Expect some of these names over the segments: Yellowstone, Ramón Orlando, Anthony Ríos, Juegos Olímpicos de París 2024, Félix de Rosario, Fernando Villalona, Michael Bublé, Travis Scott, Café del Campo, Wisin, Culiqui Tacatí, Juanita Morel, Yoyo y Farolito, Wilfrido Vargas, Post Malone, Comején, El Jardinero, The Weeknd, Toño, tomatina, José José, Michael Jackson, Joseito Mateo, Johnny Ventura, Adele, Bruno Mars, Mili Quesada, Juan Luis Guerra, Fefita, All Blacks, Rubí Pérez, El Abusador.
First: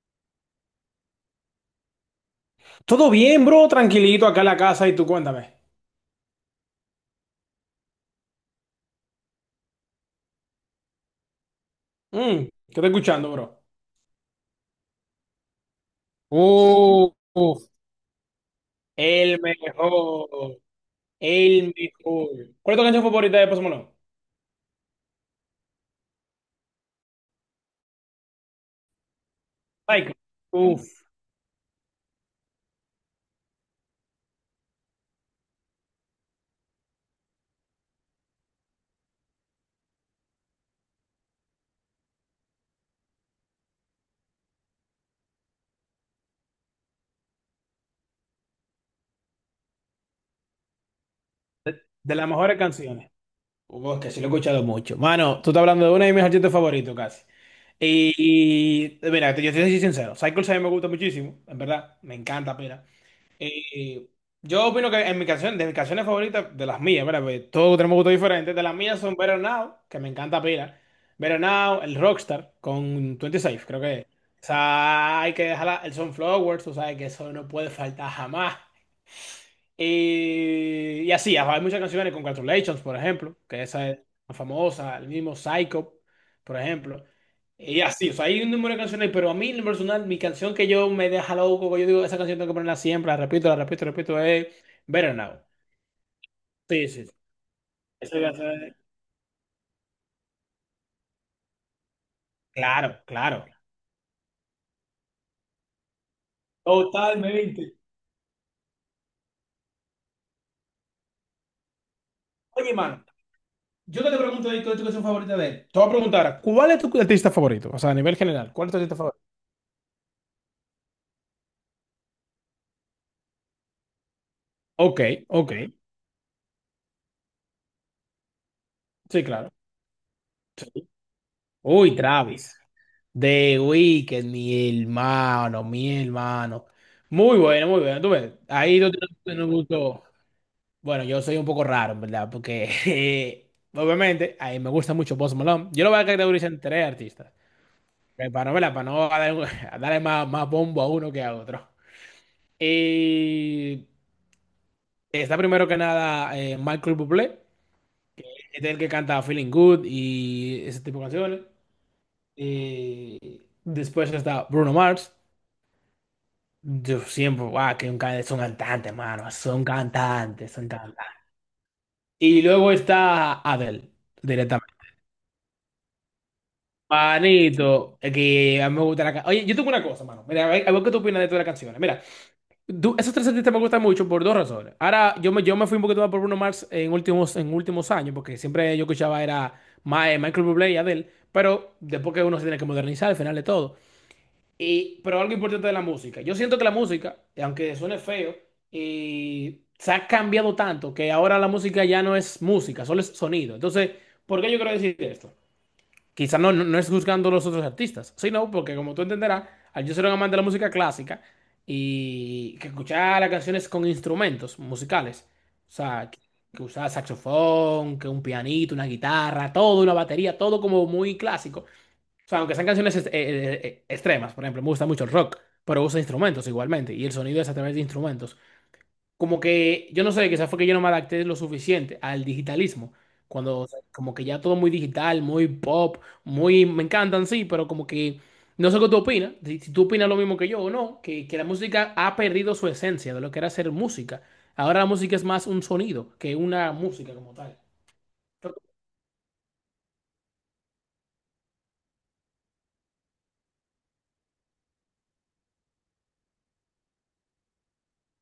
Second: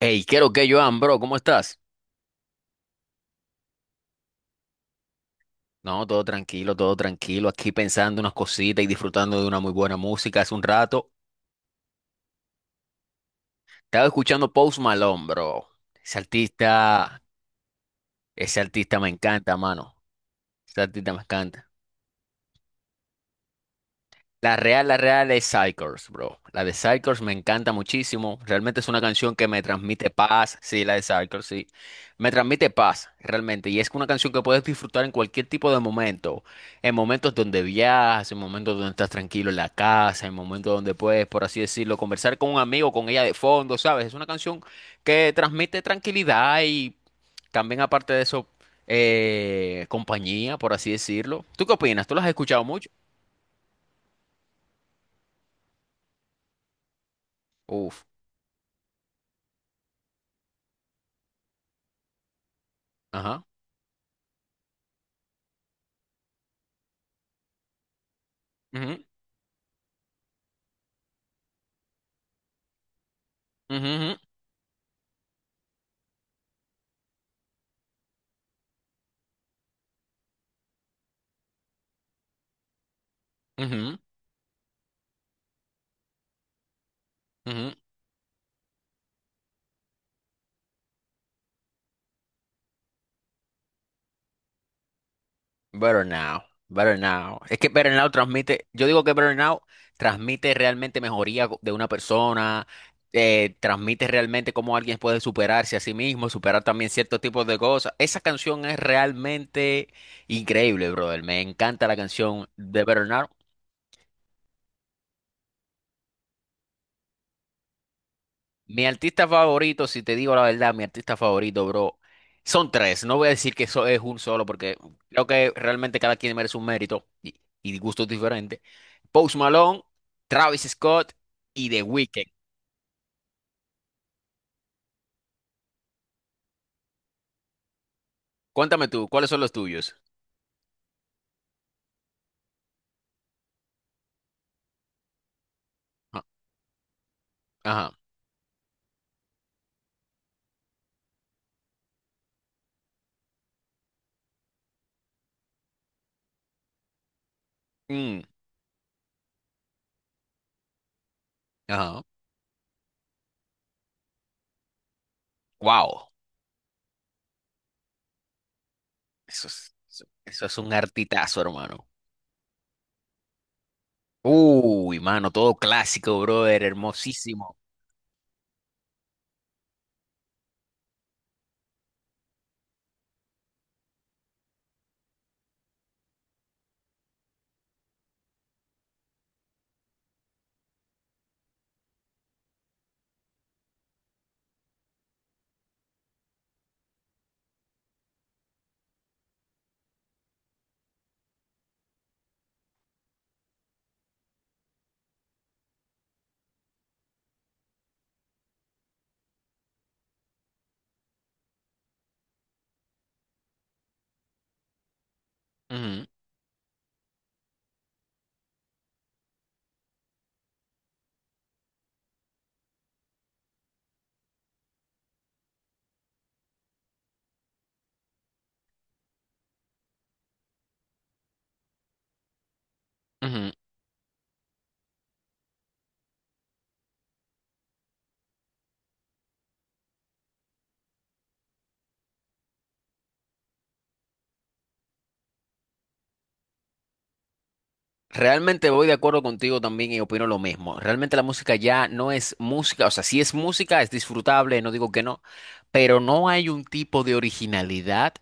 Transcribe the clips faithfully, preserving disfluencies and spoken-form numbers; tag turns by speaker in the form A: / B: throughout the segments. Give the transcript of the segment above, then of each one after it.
A: Hey, ¿qué lo que, Joan, bro? ¿Cómo estás?
B: Todo bien, bro, tranquilito acá en la casa y tú cuéntame.
A: No, todo tranquilo, todo tranquilo. Aquí pensando unas cositas y disfrutando de una muy buena música hace un rato.
B: Mm, ¿qué te escuchando, bro?
A: Estaba escuchando Post Malone, bro. Ese
B: Uh,
A: artista,
B: uf,
A: ese artista me
B: El
A: encanta, mano.
B: mejor,
A: Ese artista me encanta.
B: el mejor. ¿Cuál es tu canción favorita de Post Malone?
A: La real, la real es Psychers, bro. La de Psychers me encanta muchísimo. Realmente es una canción que me transmite
B: Psycho.
A: paz. Sí,
B: Uf,
A: la de Psychers, sí. Me transmite paz, realmente. Y es una canción que puedes disfrutar en cualquier tipo de momento. En momentos donde viajas, en momentos donde estás tranquilo en la casa, en momentos donde puedes, por así decirlo, conversar con un amigo, con ella de fondo, ¿sabes? Es una canción que transmite tranquilidad y también, aparte de eso, eh, compañía, por así decirlo. ¿Tú qué
B: de,
A: opinas? ¿Tú
B: de
A: la has
B: las mejores
A: escuchado mucho?
B: canciones. Uf, que sí lo he escuchado mucho. Mano, tú estás hablando de una de mis artistas favoritos casi.
A: Uf,
B: Y, y, mira, te- yo te soy sincero. Psycho sí me gusta muchísimo, en verdad, me encanta, pero.
A: ajá.
B: Y yo opino que en mi canción, de mis canciones favoritas, de las mías, ¿verdad? Porque todos tenemos gustos diferentes. De las mías
A: Ujú,
B: son Better Now, que me encanta pila. Better Now, el Rockstar, con veintiséis, creo que es.
A: ujú,
B: O sea, hay que dejar el Sunflower. Tú sabes que eso no puede faltar jamás. Y, y así, hay muchas canciones. Congratulations, por ejemplo, que
A: ujú,
B: esa
A: ujú,
B: es más famosa. El mismo Psycho, por ejemplo.
A: ujú.
B: Y así, o sea, hay un número de canciones, pero a mí, en lo personal, mi canción, que yo me deja loco, que yo digo, esa canción tengo que ponerla siempre, la repito, la repito, la repito, es Better Now.
A: Better now,
B: Sí,
A: better
B: sí, sí.
A: now. Es que better now
B: Esa canción
A: transmite,
B: es.
A: yo digo que better now transmite realmente mejoría co- de una persona,
B: Claro, claro.
A: eh, transmite realmente cómo alguien puede superarse a sí mismo, superar también ciertos tipos de
B: Totalmente.
A: cosas. Esa canción es realmente increíble, brother. Me encanta la canción
B: Oye,
A: de
B: mano,
A: Better Now.
B: yo que te pregunto ahí, ¿cuál es tu canción favorita de él? Te voy a preguntar, ahora, ¿cuál es tu artista favorito? O sea, a nivel general, ¿cuál es tu
A: Mi
B: artista favorito?
A: artista favorito, si te digo la verdad, mi artista favorito, bro, son tres. No voy a decir que eso es un solo, porque
B: Ok,
A: creo que
B: ok.
A: realmente cada quien merece un mérito y, y gustos diferentes.
B: Sí,
A: Post
B: claro.
A: Malone, Travis
B: Sí.
A: Scott y The
B: Uy,
A: Weeknd.
B: Travis. The Weeknd, mi hermano, mi hermano. Muy bueno, muy bueno. Tú ves, ahí
A: Cuéntame
B: tú
A: tú, ¿cuáles son
B: tienes un
A: los tuyos?
B: gusto. Bueno, yo soy un poco raro, ¿en verdad? Porque eh, obviamente a mí me gusta mucho Post Malone. Yo lo voy a
A: Ah,
B: categorizar en tres artistas.
A: Ajá.
B: Eh, Para no, ¿verdad? Para no dar- a darle más, más bombo a uno que a otro. Y está primero que nada eh, Michael Bublé,
A: Mm,
B: que es el que canta Feeling Good y ese tipo de canciones.
A: ajá.
B: Eh, después está Bruno Mars.
A: Wow.
B: Yo siempre, guau, que un cantante, son cantantes, mano,
A: Eso
B: son
A: es, eso eso
B: cantantes,
A: es
B: son
A: un
B: cantantes.
A: artitazo, hermano.
B: Y luego está Adele, directamente.
A: Uy, mano, todo clásico, brother, hermosísimo.
B: Manito, es que a mí me gusta la canción. Oye, yo tengo una cosa, mano. Mira, a ver, a ver qué tú opinas de todas las canciones. Mira, tú. Esos tres artistas me gustan mucho por dos razones. Ahora, yo me, yo me fui un poquito más por Bruno Mars en últimos, en últimos años, porque siempre yo escuchaba era Ma- eh, Michael Bublé y Adele, pero después que uno se tiene que modernizar al final de todo. Y, pero algo importante de la música. Yo siento que la música, aunque suene feo, y se ha cambiado tanto que ahora la música ya no es música, solo es sonido. Entonces, ¿por qué yo quiero decir esto? Quizá no, no, no es juzgando a los otros artistas, sino porque, como tú entenderás, al yo ser un amante de la música clásica y que escuchaba las canciones con instrumentos musicales, o
A: Ujú,
B: sea, que, que usaba saxofón, que un pianito, una guitarra, todo, una batería, todo como muy clásico. O sea, aunque sean canciones est- eh, eh, eh, extremas, por ejemplo, me gusta mucho el rock, pero usa instrumentos igualmente, y el sonido es a través de instrumentos. Como que, yo no sé, quizás fue que yo no me adapté lo suficiente al digitalismo,
A: ujú.
B: cuando, o sea, como que ya todo muy digital, muy pop, muy, me encantan, sí, pero como que, no sé qué tú opinas, si, si tú opinas lo mismo que yo o no, que, que la música ha perdido su esencia de lo que era ser música. Ahora la música es más un sonido que una música como tal. Creo que.
A: Realmente voy de acuerdo contigo también y opino lo mismo. Realmente la música ya no es música, o sea, si es música, es disfrutable, no digo que no, pero no hay un tipo de originalidad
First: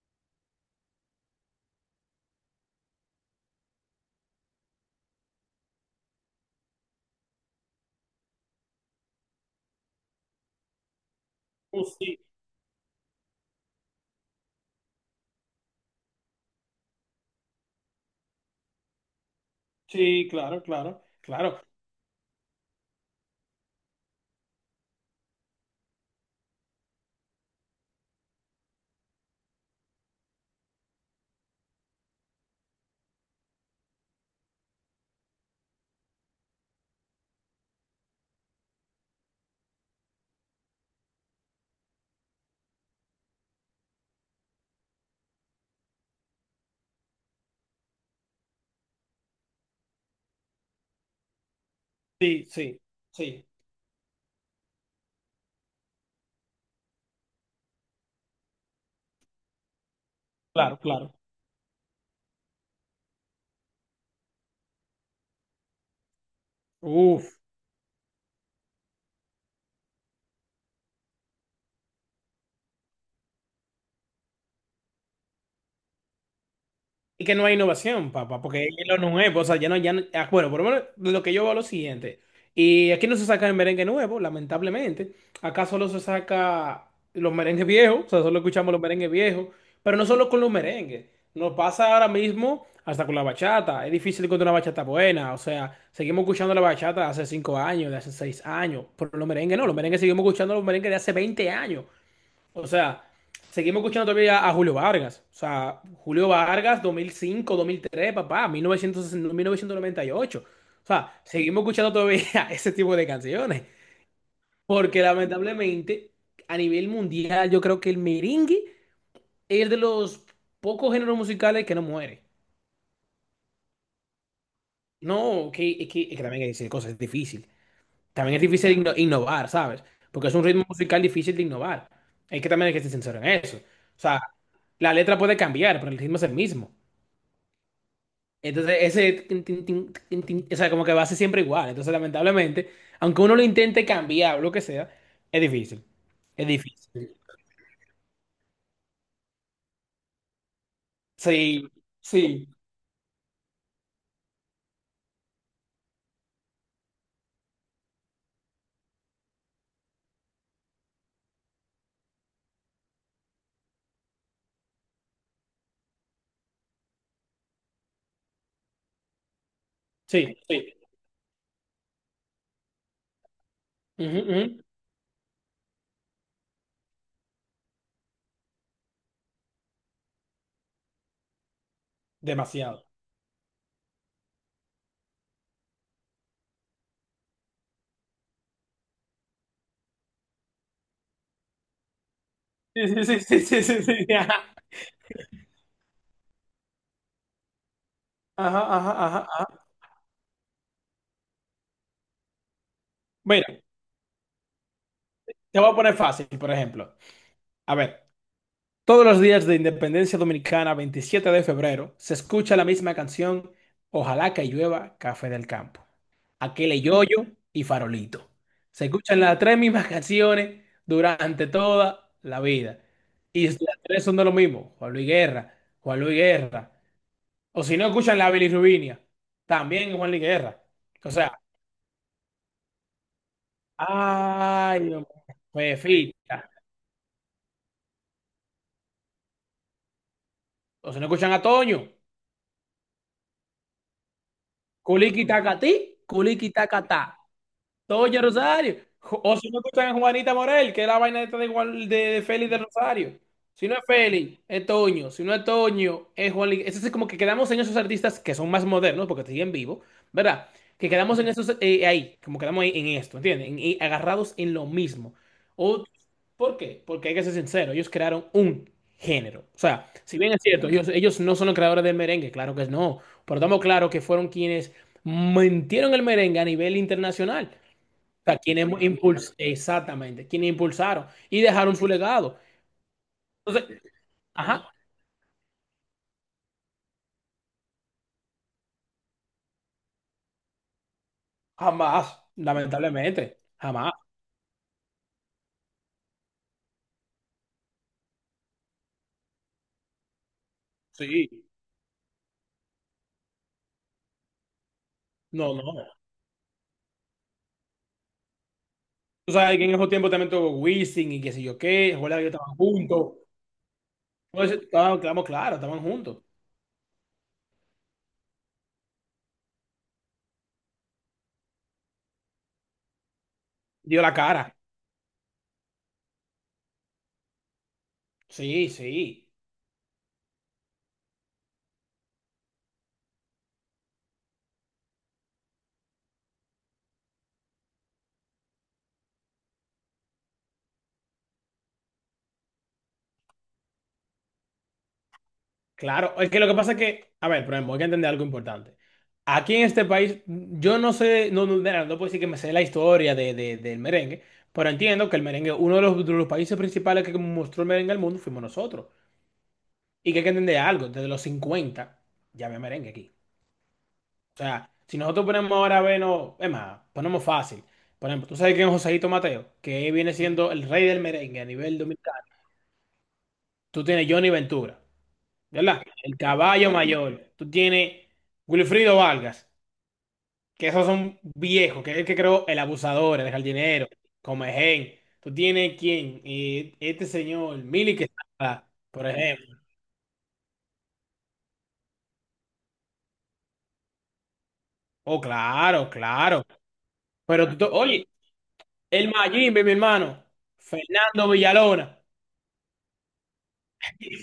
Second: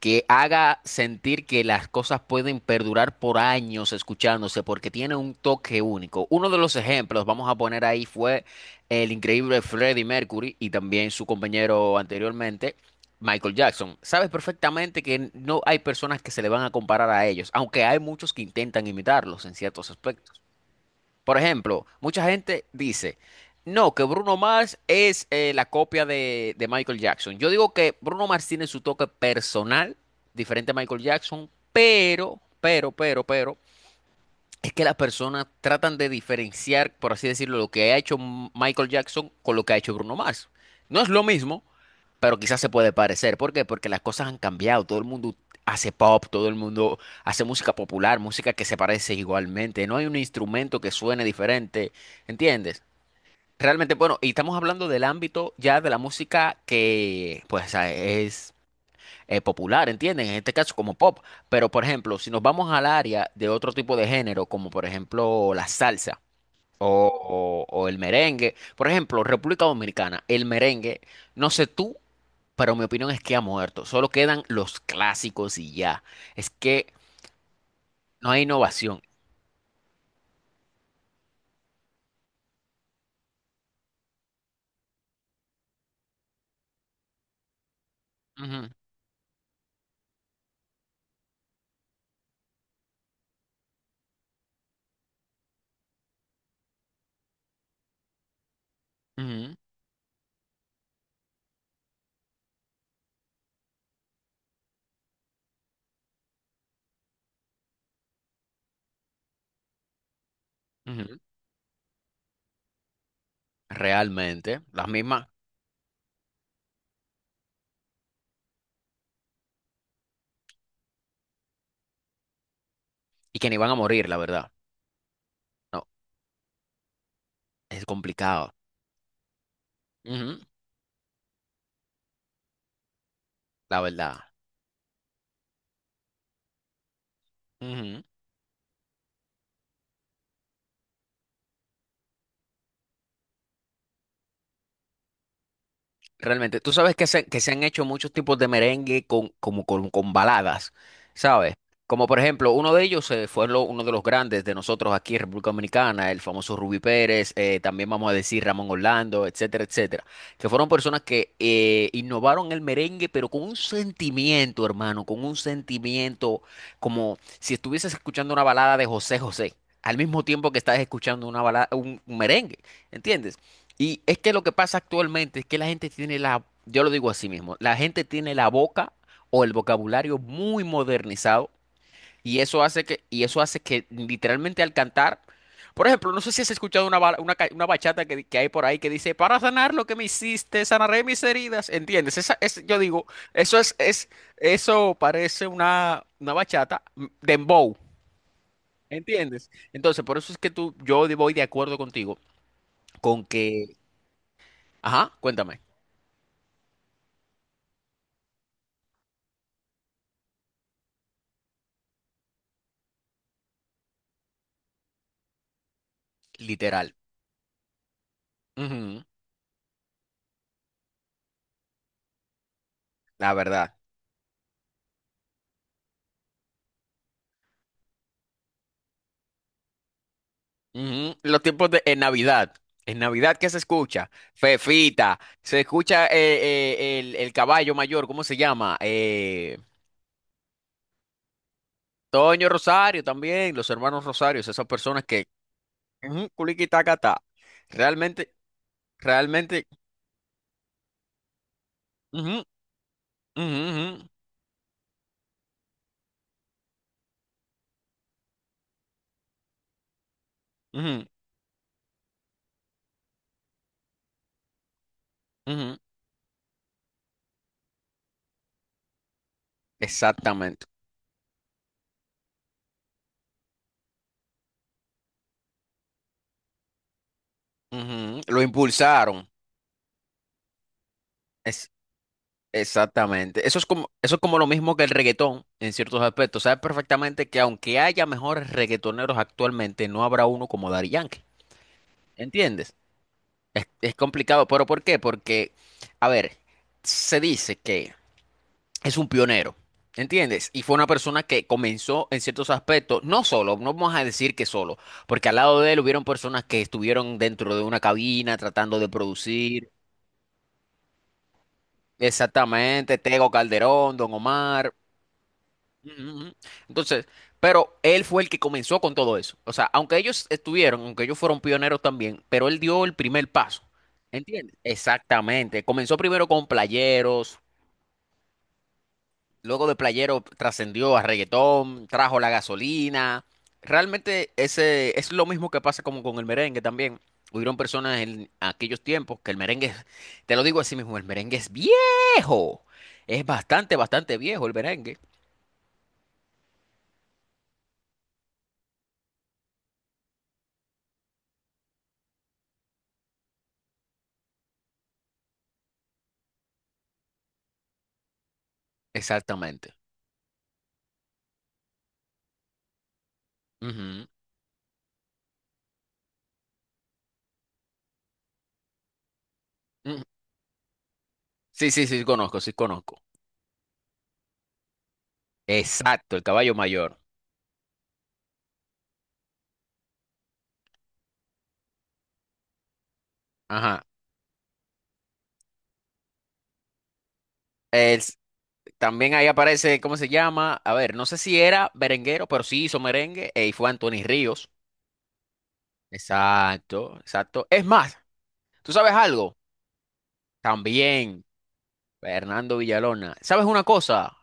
A: que haga sentir que las cosas pueden perdurar por años escuchándose porque tiene un toque único. Uno de los ejemplos, vamos a poner ahí, fue el increíble Freddie Mercury y también su
B: Uh,
A: compañero
B: Sí,
A: anteriormente, Michael Jackson. Sabes perfectamente que no hay personas que se le van a comparar a ellos, aunque hay muchos que intentan imitarlos en ciertos
B: sí,
A: aspectos.
B: claro, claro,
A: Por
B: claro.
A: ejemplo, mucha gente dice, no, que Bruno Mars es eh, la copia de, de Michael Jackson. Yo digo que Bruno Mars tiene su toque personal, diferente a Michael Jackson, pero, pero, pero, pero, es que las personas tratan de diferenciar, por así decirlo, lo que ha hecho M- Michael Jackson con lo que ha hecho Bruno Mars. No es lo mismo, pero quizás se puede parecer. ¿Por qué? Porque las cosas han cambiado. Todo el mundo hace pop, todo el mundo hace música popular, música que se parece igualmente. No hay un instrumento que suene diferente.
B: Sí, sí,
A: ¿Entiendes?
B: sí.
A: Realmente, bueno, y estamos hablando del ámbito ya de la música que, pues, a- es eh, popular, ¿entienden? En este caso,
B: Claro,
A: como
B: claro.
A: pop. Pero, por ejemplo, si nos vamos al área de otro tipo de género, como por ejemplo la salsa
B: Uf.
A: o, o o el merengue, por ejemplo, República Dominicana, el merengue, no sé tú, pero mi opinión es que ha muerto. Solo quedan los clásicos y ya. Es que
B: Y que no hay innovación,
A: no hay
B: papá, porque es lo
A: innovación.
B: nuevo, o sea, ya no, ya no- ah, bueno, por lo menos lo que yo veo es lo siguiente. Y aquí no se saca el merengue nuevo, lamentablemente. Acá solo se saca los merengues viejos, o sea, solo
A: Ujú,
B: escuchamos los merengues viejos, pero no solo con los merengues. Nos pasa ahora mismo hasta con la bachata. Es difícil encontrar una bachata buena, o sea, seguimos escuchando la bachata de hace cinco años, de hace seis años, pero los
A: ujú,
B: merengues no, los merengues seguimos escuchando los merengues de hace veinte años. O sea, seguimos escuchando todavía a Julio Vargas. O sea, Julio Vargas, dos dos mil cinco, dos mil tres, papá, mil mil novecientos mil novecientos noventa y ocho. O
A: ujú.
B: sea, seguimos escuchando todavía ese tipo de canciones.
A: Realmente, las
B: Porque
A: mismas.
B: lamentablemente, a nivel mundial, yo creo que el merengue es de los pocos géneros musicales que no muere.
A: Y que ni van a morir, la verdad.
B: No, que,
A: No,
B: es que, es que también hay que decir cosas, es difícil.
A: es
B: También es
A: complicado.
B: difícil inno- innovar, ¿sabes? Porque es
A: Ujú,
B: un ritmo musical difícil de innovar. Hay que también hay que ser sincero en eso.
A: la
B: O
A: verdad.
B: sea, la letra puede cambiar, pero el ritmo es el mismo.
A: Ujú.
B: Entonces, ese, tin, tin, tin, tin, tin, o sea, como que va a ser siempre igual. Entonces, lamentablemente, aunque uno lo intente cambiar o lo que sea, es difícil. Es
A: Realmente, tú sabes que
B: difícil.
A: se, que se han hecho muchos tipos de merengue con, como con, con baladas, ¿sabes?
B: Sí,
A: Como por
B: sí,
A: ejemplo, uno de ellos eh, fue lo- uno de los grandes de nosotros aquí en República Dominicana, el famoso Rubí Pérez, eh, también vamos a decir Ramón Orlando, etcétera, etcétera, que fueron personas que eh, innovaron el merengue, pero con un sentimiento, hermano, con un sentimiento como si estuvieses escuchando una balada de José José, al mismo
B: sí,
A: tiempo que
B: sí.
A: estás escuchando una balada, un un merengue, ¿entiendes? Y es
B: Ujú,
A: que lo
B: ujú.
A: que pasa actualmente es que la gente tiene la, yo lo digo así mismo, la gente tiene la boca o el vocabulario muy modernizado y eso hace
B: Demasiado.
A: que, y eso hace que literalmente al cantar, por ejemplo, no sé si has escuchado una, ba- una, ca- una bachata que, que hay por ahí que dice, para sanar lo que me hiciste, sanaré mis heridas, ¿entiendes? Esa, es, yo
B: Sí, sí,
A: digo,
B: sí, sí,
A: eso
B: sí,
A: es,
B: sí,
A: es,
B: sí. Ajá,
A: eso parece una, una bachata mm, dembow,
B: ajá, ajá, ajá.
A: ¿entiendes?
B: Ajá.
A: Entonces, por eso es que tú, yo de- voy de acuerdo contigo con
B: Mira,
A: que, ajá, cuéntame.
B: te voy a poner fácil, por ejemplo. A ver. Todos los días de Independencia Dominicana, veintisiete de febrero, se escucha la misma canción, Ojalá que llueva Café del Campo. Aquel
A: literal,
B: Yoyo y Farolito. Se
A: Ujú,
B: escuchan las tres mismas canciones durante toda la vida.
A: La
B: Y las
A: verdad.
B: tres son de lo mismo, Juan Luis Guerra, Juan Luis Guerra. O si no escuchan la bilirrubinia, también Juan Luis Guerra. O
A: Ujú,
B: sea,
A: Los tiempos de en Navidad. En Navidad, ¿qué se escucha?
B: ay, Dios mío,
A: Fefita. Se escucha eh,
B: Fefita.
A: eh, el, el caballo mayor, ¿cómo se llama? Eh,
B: O si no escuchan a Toño,
A: Toño Rosario también, los hermanos Rosarios, esas personas que...
B: Culiqui Tacatí,
A: ujú,
B: Culiqui Tacatá.
A: culiquitacata.
B: Toya
A: Realmente,
B: Rosario. Jo- O si no
A: realmente...
B: escuchan a Juanita Morel, que es la vaina esta de, Juan- de, de
A: Ujú,
B: Félix de Rosario.
A: ujú,
B: Si no es
A: ujú,
B: Félix, es Toño. Si no es Toño, es Juan. Li- Es como que quedamos en esos artistas que son más modernos, porque siguen vivos, ¿verdad? Que
A: ujú,
B: quedamos en esos eh, ahí, como quedamos ahí en esto, ¿entiendes? En- en- agarrados en lo mismo.
A: ujú.
B: O, ¿por qué? Porque hay que ser sincero, ellos crearon un género. O sea, si bien es
A: Exactamente.
B: cierto, ellos, ellos no son los creadores del merengue, claro que no. Pero estamos claros que fueron quienes mintieron el merengue a nivel internacional.
A: ujú,
B: Sea,
A: Lo
B: quienes
A: impulsaron.
B: impulsaron, exactamente, quienes impulsaron y dejaron su legado.
A: Exactamente. Eso es
B: Entonces,
A: como, eso es como lo
B: ajá,
A: mismo que el reggaetón en ciertos aspectos. Sabes perfectamente que aunque haya mejores reggaetoneros actualmente, no habrá uno como Daddy Yankee.
B: jamás,
A: ¿Entiendes?
B: lamentablemente,
A: Es,
B: jamás,
A: es complicado. ¿Pero por qué? Porque, a ver, se dice que es un pionero. ¿Entiendes? Y fue una persona
B: sí,
A: que comenzó en ciertos aspectos, no solo, no vamos a decir que solo, porque al
B: no,
A: lado de él
B: no.
A: hubieron personas que estuvieron dentro de una cabina tratando de
B: Tú sabes que en
A: producir.
B: esos tiempos también tuvo Wisin y qué sé yo qué, Juan que estaban
A: Exactamente,
B: juntos.
A: Tego Calderón, Don
B: Entonces,
A: Omar.
B: estábamos, claro, claro, estaban
A: Ujú,
B: juntos,
A: ujú. Entonces, pero él fue el que comenzó con todo eso. O sea, aunque ellos estuvieron, aunque ellos fueron pioneros también, pero él dio el primer paso.
B: dio la
A: ¿Entiendes?
B: cara,
A: Exactamente. Comenzó primero con playeros,
B: sí, sí.
A: luego de playeros trascendió a reggaetón, trajo la gasolina. Realmente ese es lo mismo que pasa como con el merengue también. Hubieron personas en aquellos tiempos que el merengue, es- te lo digo así mismo, el merengue es viejo. Es bastante, bastante viejo el merengue.
B: Claro, es que lo que pasa es que, a ver, por ejemplo, hay que entender algo importante. Aquí en este país, yo no sé, no, no, mira, no puedo decir que me sé la historia de, de- del merengue, pero entiendo que el merengue, uno de los, de los países principales que mostró el merengue al mundo fuimos nosotros.
A: Exactamente.
B: Y que hay que entender algo, desde los cincuenta, ya había merengue aquí.
A: Ujú.
B: O sea, si nosotros ponemos ahora, bueno, es más, ponemos fácil. Por ejemplo, tú sabes quién es Joseito Mateo, que viene siendo el rey del merengue a
A: Sí,
B: nivel
A: sí, sí,
B: dominicano.
A: conozco, sí, conozco.
B: Tú tienes Johnny Ventura. ¿Verdad?
A: Exacto,
B: El
A: el caballo
B: caballo
A: mayor.
B: mayor. Tú tienes Wilfrido Vargas, que esos son viejos, que es el que creó El Abusador, El
A: Ajá.
B: Jardinero, Comején. Tú tienes quién. Eh, este señor, Mili
A: Es-
B: Quesada, por
A: también ahí
B: ejemplo.
A: aparece, ¿cómo se llama? A ver, no sé si era merenguero, pero sí hizo merengue eh, y fue Anthony Ríos.
B: Oh, claro, claro.
A: Exacto, exacto.
B: Pero tú,
A: Es
B: to-
A: más,
B: oye,
A: ¿tú sabes
B: el
A: algo?
B: Mayimbe, mi hermano,
A: También,
B: Fernando Villalona.
A: Fernando Villalona. ¿Sabes una cosa,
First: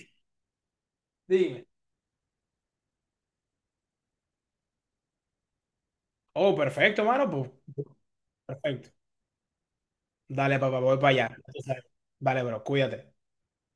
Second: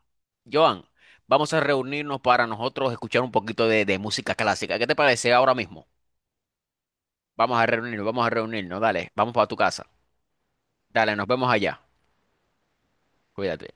A: Joan? Vamos a
B: Dime.
A: reunirnos para nosotros escuchar un poquito de, de música clásica. ¿Qué te parece ahora mismo?
B: Oh, perfecto, mano, pues.
A: Vamos a reunirnos, vamos a reunirnos,
B: Perfecto.
A: dale, vamos para tu casa.
B: Dale, papá, voy para
A: Dale, nos
B: allá.
A: vemos allá.
B: Vale, bro, cuídate.
A: Cuídate.